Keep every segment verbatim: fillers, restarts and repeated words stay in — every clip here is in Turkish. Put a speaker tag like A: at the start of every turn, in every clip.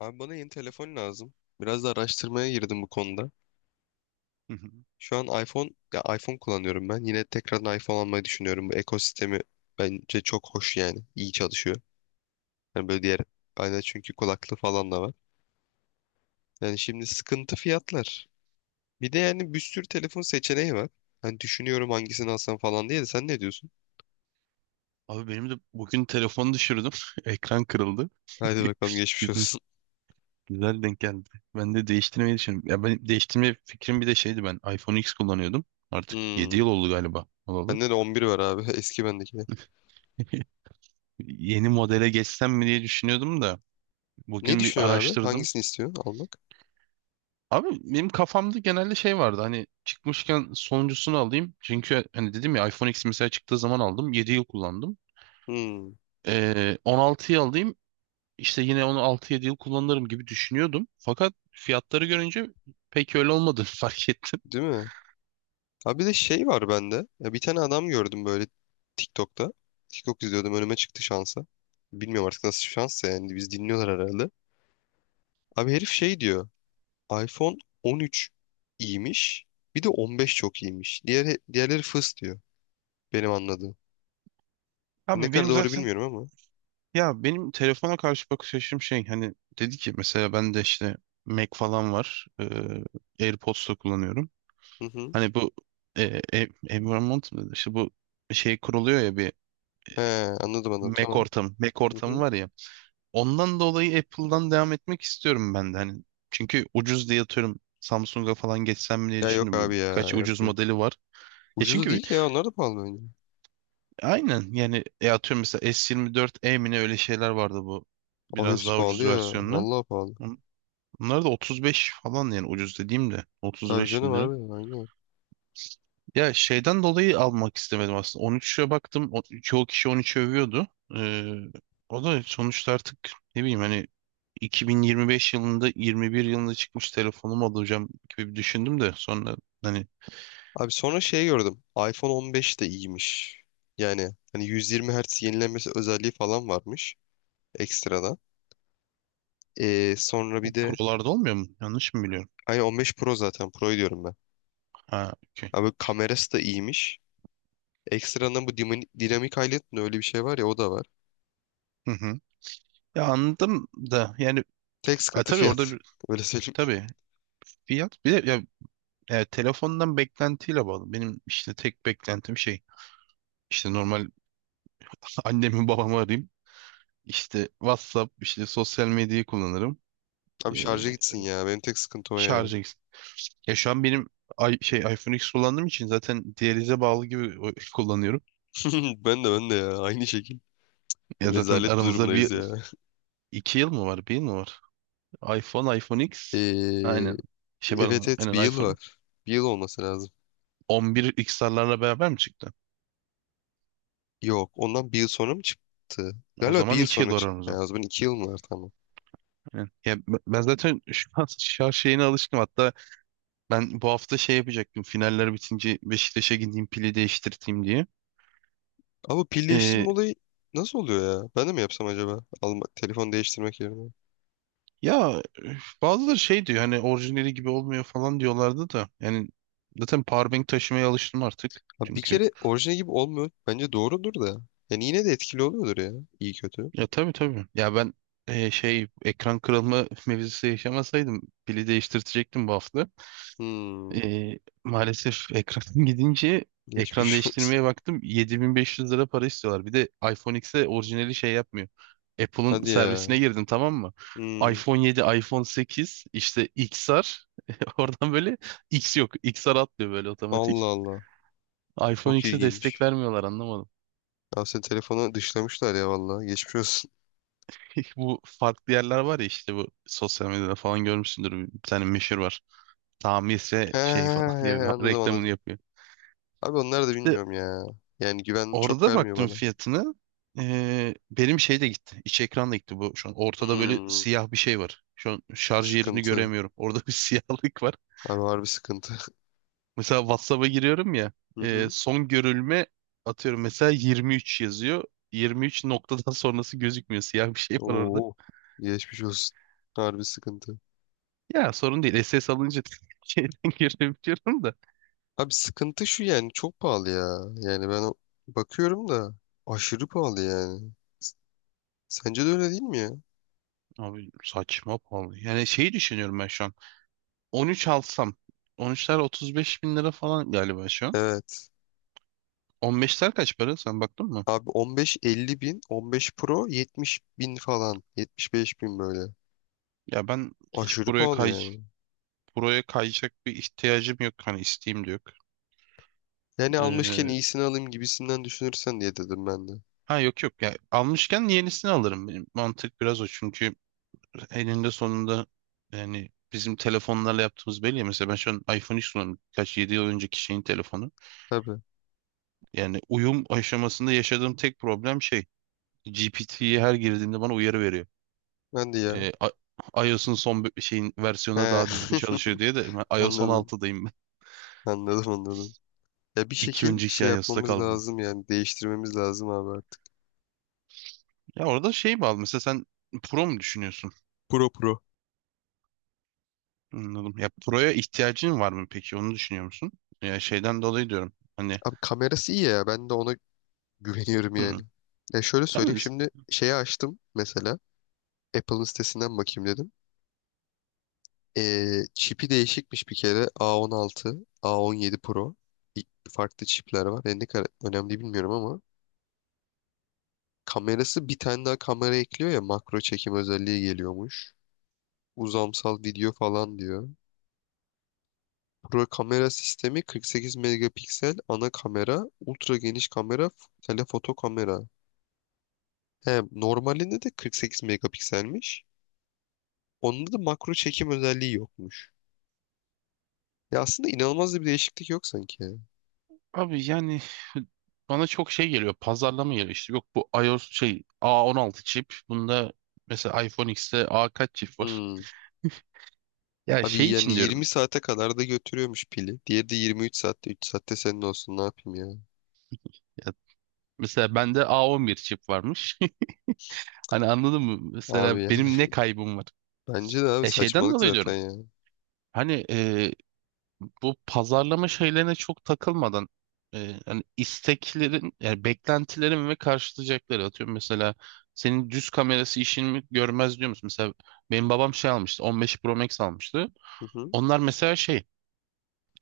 A: Abi bana yeni telefon lazım. Biraz da araştırmaya girdim bu konuda.
B: Hı hı.
A: Şu an iPhone, ya iPhone kullanıyorum ben. Yine tekrardan iPhone almayı düşünüyorum. Bu ekosistemi bence çok hoş yani. İyi çalışıyor. Yani böyle diğer aynen çünkü kulaklığı falan da var. Yani şimdi sıkıntı fiyatlar. Bir de yani bir sürü telefon seçeneği var. Hani düşünüyorum hangisini alsam falan diye de sen ne diyorsun?
B: Abi benim de bugün telefonu düşürdüm. Ekran kırıldı.
A: Haydi bakalım geçmiş
B: Güzel
A: olsun.
B: güzel denk geldi. Ben de değiştirmeyi düşünüyorum. Ya ben değiştirme fikrim bir de şeydi ben. iPhone X kullanıyordum. Artık yedi
A: Hmm.
B: yıl oldu galiba olalı.
A: Bende de on bir var abi. Eski bendeki.
B: Yeni modele geçsem mi diye düşünüyordum da
A: Ne
B: bugün bir
A: düşünüyorsun abi?
B: araştırdım.
A: Hangisini istiyorsun almak?
B: Abi benim kafamda genelde şey vardı hani çıkmışken sonuncusunu alayım. Çünkü hani dedim ya iPhone X mesela çıktığı zaman aldım. Yedi yıl kullandım.
A: Hmm.
B: Ee, on altıyı alayım. İşte yine onu altı yedi yıl kullanırım gibi düşünüyordum. Fakat fiyatları görünce pek öyle olmadığını fark ettim.
A: Değil mi? Abi bir de şey var bende. Ya bir tane adam gördüm böyle TikTok'ta. TikTok izliyordum önüme çıktı şansa. Bilmiyorum artık nasıl şansa yani biz dinliyorlar herhalde. Abi herif şey diyor. iPhone on üç iyiymiş. Bir de on beş çok iyiymiş. Diğer, diğerleri fıs diyor. Benim anladığım. Ne
B: Abi
A: kadar
B: benim
A: doğru
B: zaten
A: bilmiyorum ama.
B: ya benim telefona karşı bakış açım şey hani dedi ki mesela ben de işte Mac falan var. Ee, AirPods da kullanıyorum.
A: Hı hı.
B: Hani bu e, e, environment mı dedi? İşte bu şey kuruluyor ya bir
A: He, anladım anladım,
B: Mac
A: tamam.
B: ortamı. Mac
A: Hı
B: ortamı
A: hı.
B: var ya. Ondan dolayı Apple'dan devam etmek istiyorum ben de. Hani çünkü ucuz diye atıyorum Samsung'a falan geçsem mi diye
A: Ya yok abi,
B: düşündüm.
A: ya
B: Kaç
A: yok
B: ucuz
A: yok.
B: modeli var. E
A: Ucuzu
B: çünkü
A: değil ki ya, onlar da pahalı bence.
B: aynen yani e atıyorum mesela S yirmi dört e mi ne öyle şeyler vardı bu.
A: Abi
B: Biraz
A: hepsi
B: daha
A: pahalı
B: ucuz
A: ya.
B: versiyonlu.
A: Vallahi pahalı.
B: Bun- Bunlar da otuz beş falan yani ucuz dediğim de
A: Tabii
B: otuz beş
A: canım
B: bin lira.
A: abi, aynen.
B: Ya şeyden dolayı almak istemedim aslında. on üçe baktım. O- Çoğu kişi on üçü övüyordu. Ee, O da sonuçta artık ne bileyim hani iki bin yirmi beş yılında yirmi bir yılında çıkmış telefonumu alacağım gibi bir düşündüm de sonra hani
A: Abi sonra şey gördüm. iPhone on beş de iyiymiş. Yani hani yüz yirmi hertz Hz yenilenmesi özelliği falan varmış ekstradan. Ee, sonra
B: o
A: bir de
B: prolarda olmuyor mu? Yanlış mı biliyorum?
A: aynı on beş Pro, zaten Pro'yu diyorum ben.
B: Ha, okey.
A: Abi kamerası da iyiymiş. Ekstradan bu dimin- dinamik highlight mi öyle bir şey var ya, o da var.
B: Hı hı. Ya anladım da yani
A: Tek
B: e,
A: sıkıntı
B: tabii orada
A: fiyat.
B: bir,
A: Öyle söyleyeyim.
B: tabii fiyat bir de ya, e, telefondan beklentiyle bağlı. Benim işte tek beklentim şey işte normal annemi babamı arayayım. İşte WhatsApp işte sosyal medyayı kullanırım.
A: Abi
B: E,
A: şarja gitsin ya. Benim tek sıkıntı o yani.
B: şarj eks- Ya şu an benim i- şey iPhone X kullandığım için zaten diyalize bağlı gibi o- kullanıyorum.
A: Ben de, ben de ya. Aynı şekil.
B: Ya zaten
A: Rezalet bir
B: aramızda
A: durumdayız
B: bir
A: ya.
B: iki yıl mı var? Bir yıl mı var? iPhone, iPhone X.
A: Ee,
B: Aynen. Şey
A: evet
B: pardon.
A: evet bir
B: Aynen
A: yıl
B: iPhone.
A: var. Bir yıl olması lazım.
B: on bir X R'larla beraber mi çıktı?
A: Yok. Ondan bir yıl sonra mı çıktı?
B: O
A: Galiba bir
B: zaman
A: yıl
B: iki yıl
A: sonra
B: var
A: çıktı. Yani
B: aramızda.
A: o zaman iki yıl mı var, tamam.
B: Aynen. Ya b- ben zaten şu an şarj şeyine alışkınım. Hatta ben bu hafta şey yapacaktım. Finaller bitince Beşiktaş'a gideyim pili değiştirteyim diye.
A: Ama pil
B: Ee,
A: değiştirme olayı nasıl oluyor ya? Ben de mi yapsam acaba? Alma, telefon değiştirmek yerine.
B: Ya bazıları şey diyor hani orijinali gibi olmuyor falan diyorlardı da. Yani zaten powerbank taşımaya alıştım artık.
A: Ha, bir
B: Çünkü.
A: kere orijinal gibi olmuyor. Bence doğrudur da. Yani yine de etkili oluyordur ya. İyi kötü.
B: Ya tabii tabii. Ya ben e, şey ekran kırılma mevzusu yaşamasaydım pili değiştirtecektim bu hafta.
A: Hmm.
B: E, Maalesef ekran gidince ekran
A: Geçmiş olsun.
B: değiştirmeye baktım yedi bin beş yüz lira para istiyorlar. Bir de iPhone X'e orijinali şey yapmıyor. Apple'ın
A: Hadi ya.
B: servisine girdim tamam mı?
A: Hmm.
B: iPhone yedi, iPhone sekiz işte X R oradan böyle X yok. X R atlıyor böyle
A: Allah
B: otomatik.
A: Allah.
B: iPhone
A: Çok
B: X'e destek
A: ilginç.
B: vermiyorlar anlamadım.
A: Ya sen, telefonu dışlamışlar ya vallahi. Geçmiş olsun.
B: Bu farklı yerler var ya işte bu sosyal medyada falan görmüşsündür. Bir tane meşhur var. Tamirse
A: He, he,
B: şey falan diye bir
A: he, anladım
B: reklamını
A: anladım.
B: yapıyor.
A: Abi onlar da
B: İşte
A: bilmiyorum ya. Yani güven çok
B: orada
A: vermiyor
B: baktım
A: bana.
B: fiyatını. Ee, benim şey de gitti. İç ekran da gitti bu. Şu an ortada böyle
A: Hmm.
B: siyah bir şey var. Şu an şarj yerini
A: Sıkıntı.
B: göremiyorum. Orada bir siyahlık var.
A: Abi harbi sıkıntı.
B: Mesela WhatsApp'a giriyorum ya.
A: Hı
B: Ee,
A: hı.
B: son görülme atıyorum mesela yirmi üç yazıyor. yirmi üç noktadan sonrası gözükmüyor. Siyah bir şey var orada.
A: Oo. Geçmiş olsun. Harbi sıkıntı.
B: Ya sorun değil. S S alınca şeyden görebiliyorum da.
A: Abi sıkıntı şu yani, çok pahalı ya. Yani ben o- bakıyorum da aşırı pahalı yani. Sence de öyle değil mi ya?
B: Abi saçma pahalı. Yani şeyi düşünüyorum ben şu an. on üç alsam. on üçler otuz beş bin lira falan galiba şu an.
A: Evet.
B: on beşler kaç para? Sen baktın mı?
A: Abi on beş elli bin, on beş Pro yetmiş bin falan. yetmiş beş bin böyle.
B: Ya ben hiç
A: Aşırı
B: buraya
A: pahalı
B: kay
A: yani.
B: buraya kayacak bir ihtiyacım yok. Hani isteğim de yok.
A: Yani almışken
B: Ee,
A: iyisini alayım gibisinden düşünürsen diye dedim ben de.
B: ha, yok yok. Ya almışken yenisini alırım. Benim mantık biraz o. Çünkü eninde sonunda yani bizim telefonlarla yaptığımız belli ya. Mesela ben şu an iPhone X kullanıyorum. Kaç yedi yıl önceki şeyin telefonu.
A: Tabii.
B: Yani uyum aşamasında yaşadığım tek problem şey. G P T'ye her girdiğinde bana uyarı veriyor.
A: Ben de ya.
B: Ee, I- iOS'un son bir- şeyin versiyonu daha düzgün
A: He.
B: çalışıyor diye de ben iOS
A: Anladım.
B: on altıdayım ben.
A: Anladım anladım. Ya bir
B: İki
A: şekil
B: önceki
A: şey
B: iOS'ta
A: yapmamız
B: kaldım.
A: lazım, yani değiştirmemiz lazım abi artık.
B: Ya orada şey bağlı mesela sen Pro mu düşünüyorsun?
A: Pro, pro.
B: Anladım. Ya Pro'ya ihtiyacın var mı peki? Onu düşünüyor musun? Ya şeyden dolayı diyorum. Hani
A: Abi kamerası iyi ya, ben de ona güveniyorum yani.
B: hı.
A: Ya şöyle
B: Ama
A: söyleyeyim, şimdi şeyi açtım mesela, Apple'ın sitesinden bakayım dedim. Ee, çipi değişikmiş bir kere, A on altı, A on yedi Pro. Bir- Farklı çipler var. Yani ne kadar önemli bilmiyorum ama. Kamerası bir tane daha kamera ekliyor ya, makro çekim özelliği geliyormuş. Uzamsal video falan diyor. Pro kamera sistemi kırk sekiz megapiksel ana kamera, ultra geniş kamera, telefoto kamera. He, normalinde de kırk sekiz megapikselmiş. Onda da makro çekim özelliği yokmuş. Ya aslında inanılmaz da bir değişiklik yok sanki ya.
B: abi yani bana çok şey geliyor. Pazarlama geliyor işte. Yok bu iOS şey A on altı çip. Bunda mesela iPhone X'te A kaç çip var?
A: Hmm.
B: Ya
A: Abi
B: şey
A: yani
B: için
A: yirmi
B: diyorum.
A: saate kadar da götürüyormuş pili. Diğeri de yirmi üç saatte. üç saatte senin olsun, ne yapayım ya.
B: Mesela bende A on bir çip varmış. Hani anladın mı? Mesela
A: Abi yani.
B: benim ne kaybım var?
A: Bence de abi
B: E şeyden
A: saçmalık
B: dolayı
A: zaten
B: diyorum.
A: ya.
B: Hani e, bu pazarlama şeylerine çok takılmadan e, hani isteklerin yani beklentilerin ve karşılayacakları atıyorum mesela senin düz kamerası işini mi görmez diyor musun? Mesela benim babam şey almıştı on beş Pro Max almıştı.
A: Hı hı.
B: Onlar mesela şey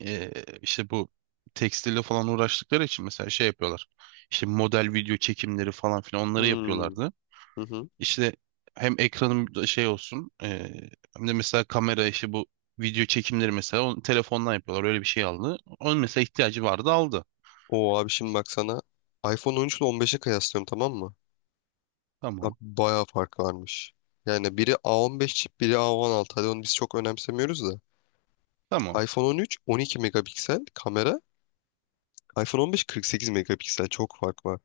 B: e, işte bu tekstille falan uğraştıkları için mesela şey yapıyorlar. İşte model video çekimleri falan filan onları
A: Hmm.
B: yapıyorlardı.
A: Hı hı.
B: İşte hem ekranım da şey olsun eee, hem de mesela kamera işi bu video çekimleri mesela onu telefondan yapıyorlar öyle bir şey aldı. Onun mesela ihtiyacı vardı aldı.
A: Oo abi, şimdi bak sana iPhone on üç ile on beşe kıyaslıyorum, tamam mı? Abi
B: Tamam.
A: bayağı fark varmış. Yani biri A on beş çip, biri A on altı. Hadi onu biz çok önemsemiyoruz da.
B: Tamam.
A: iPhone on üç on iki megapiksel kamera. iPhone on beş kırk sekiz megapiksel. Çok fark var.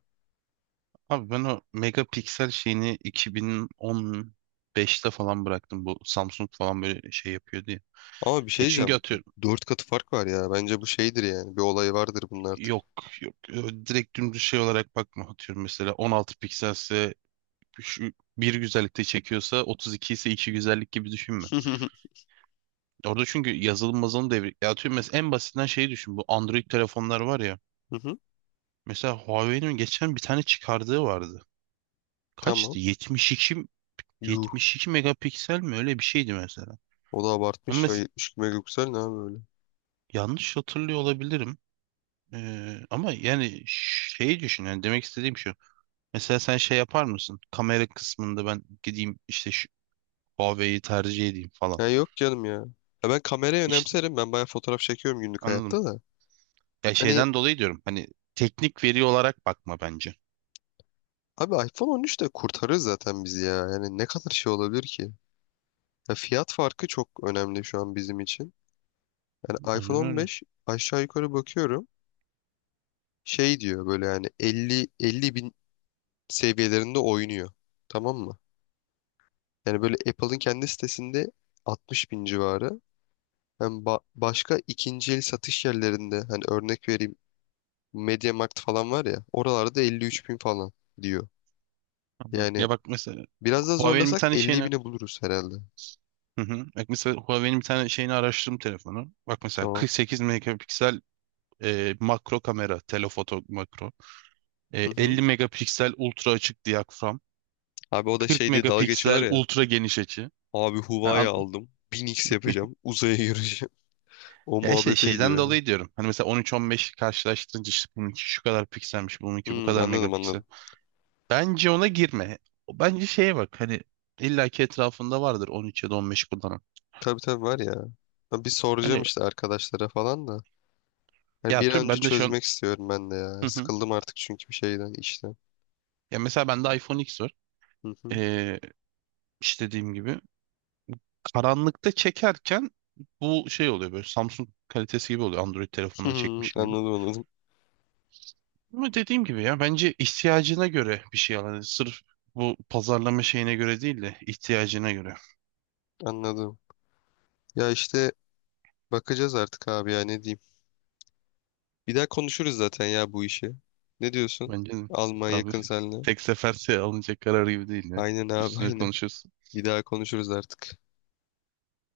B: Abi ben o megapiksel şeyini iki bin on beşte falan bıraktım. Bu Samsung falan böyle şey yapıyor diye.
A: Ama bir
B: E
A: şey
B: çünkü
A: diyeceğim,
B: atıyorum
A: dört katı fark var ya. Bence bu şeydir yani. Bir olay vardır bunun artık.
B: yok yok e, direkt dümdüz şey olarak bakma atıyorum mesela on altı pikselse şu bir güzellikte çekiyorsa otuz iki ise iki güzellik gibi düşünme. Orada çünkü yazılım mazılım devri. Ya atıyorum mesela en basitinden şeyi düşün. Bu Android telefonlar var ya.
A: Hı hı.
B: Mesela Huawei'nin geçen bir tane çıkardığı vardı.
A: Tamam.
B: Kaçtı?
A: Yuh.
B: 72 iki megapiksel mi? Öyle bir şeydi mesela.
A: O da abartmış
B: Ama
A: ya.
B: mes-
A: yetmiş iki megapiksel ne abi öyle.
B: yanlış hatırlıyor olabilirim. Ee, ama yani şeyi düşün. Yani demek istediğim şu. Mesela sen şey yapar mısın? Kamera kısmında ben gideyim işte şu Huawei'yi tercih edeyim falan.
A: Ya yok canım ya. Ya ben kamerayı
B: İşte
A: önemserim. Ben bayağı fotoğraf çekiyorum günlük
B: anladım.
A: hayatta da.
B: Ya
A: Hani
B: şeyden dolayı diyorum. Hani teknik veri olarak bakma bence.
A: abi iPhone on üç de kurtarır zaten bizi ya. Yani ne kadar şey olabilir ki? Ya fiyat farkı çok önemli şu an bizim için. Yani iPhone
B: Aynen öyle.
A: on beş aşağı yukarı bakıyorum. Şey diyor böyle, yani elli elli bin seviyelerinde oynuyor. Tamam mı? Yani böyle Apple'ın kendi sitesinde altmış bin civarı. Hem ba- başka ikinci el satış yerlerinde, hani örnek vereyim, MediaMarkt falan var ya, oralarda elli üç bin falan diyor.
B: Anladım.
A: Yani
B: Ya bak mesela
A: biraz da
B: Huawei'nin bir
A: zorlasak
B: tane
A: elli
B: şeyini.
A: bine buluruz herhalde.
B: Hı hı. Bak mesela Huawei'nin bir tane şeyini araştırdım telefonu. Bak mesela
A: Tamam.
B: kırk sekiz megapiksel e, makro kamera, telefoto makro. E,
A: Hı hı.
B: elli megapiksel ultra açık diyafram.
A: Abi o da
B: kırk
A: şey diye dalga geçiyorlar
B: megapiksel
A: ya.
B: ultra geniş açı.
A: Abi
B: Ha,
A: Huawei
B: an-
A: aldım. bin x yapacağım. Uzaya gireceğim. O
B: ya şey
A: muhabbete
B: şeyden
A: gidiyor ya.
B: dolayı diyorum. Hani mesela on üç on beş karşılaştırınca işte bununki şu kadar pikselmiş, bununki bu
A: Hmm,
B: kadar
A: anladım
B: megapiksel.
A: anladım.
B: Bence ona girme. Bence şeye bak hani illaki etrafında vardır on üç ya da on beş kullanan.
A: Tabii tabii var ya. Ben bir soracağım
B: Hani
A: işte arkadaşlara falan da. Hani
B: ya
A: bir an
B: tüm
A: önce
B: ben de şu an.
A: çözmek istiyorum ben de ya.
B: Hı hı.
A: Sıkıldım artık çünkü bir şeyden, işten.
B: Ya mesela bende iPhone X var.
A: Hı hı.
B: Ee, işte dediğim gibi karanlıkta çekerken bu şey oluyor böyle Samsung kalitesi gibi oluyor Android telefondan çekmişim gibi.
A: Anladım anladım.
B: Ama dediğim gibi ya bence ihtiyacına göre bir şey al. Hani sırf bu pazarlama şeyine göre değil de ihtiyacına göre.
A: Anladım. Ya işte bakacağız artık abi ya, ne diyeyim. Bir daha konuşuruz zaten ya bu işi. Ne diyorsun?
B: Bence de.
A: Almanya
B: Abi
A: yakın seninle.
B: tek sefer şey alınacak karar gibi değil ya.
A: Aynen abi,
B: Üstüne
A: aynen.
B: konuşuruz.
A: Bir daha konuşuruz artık.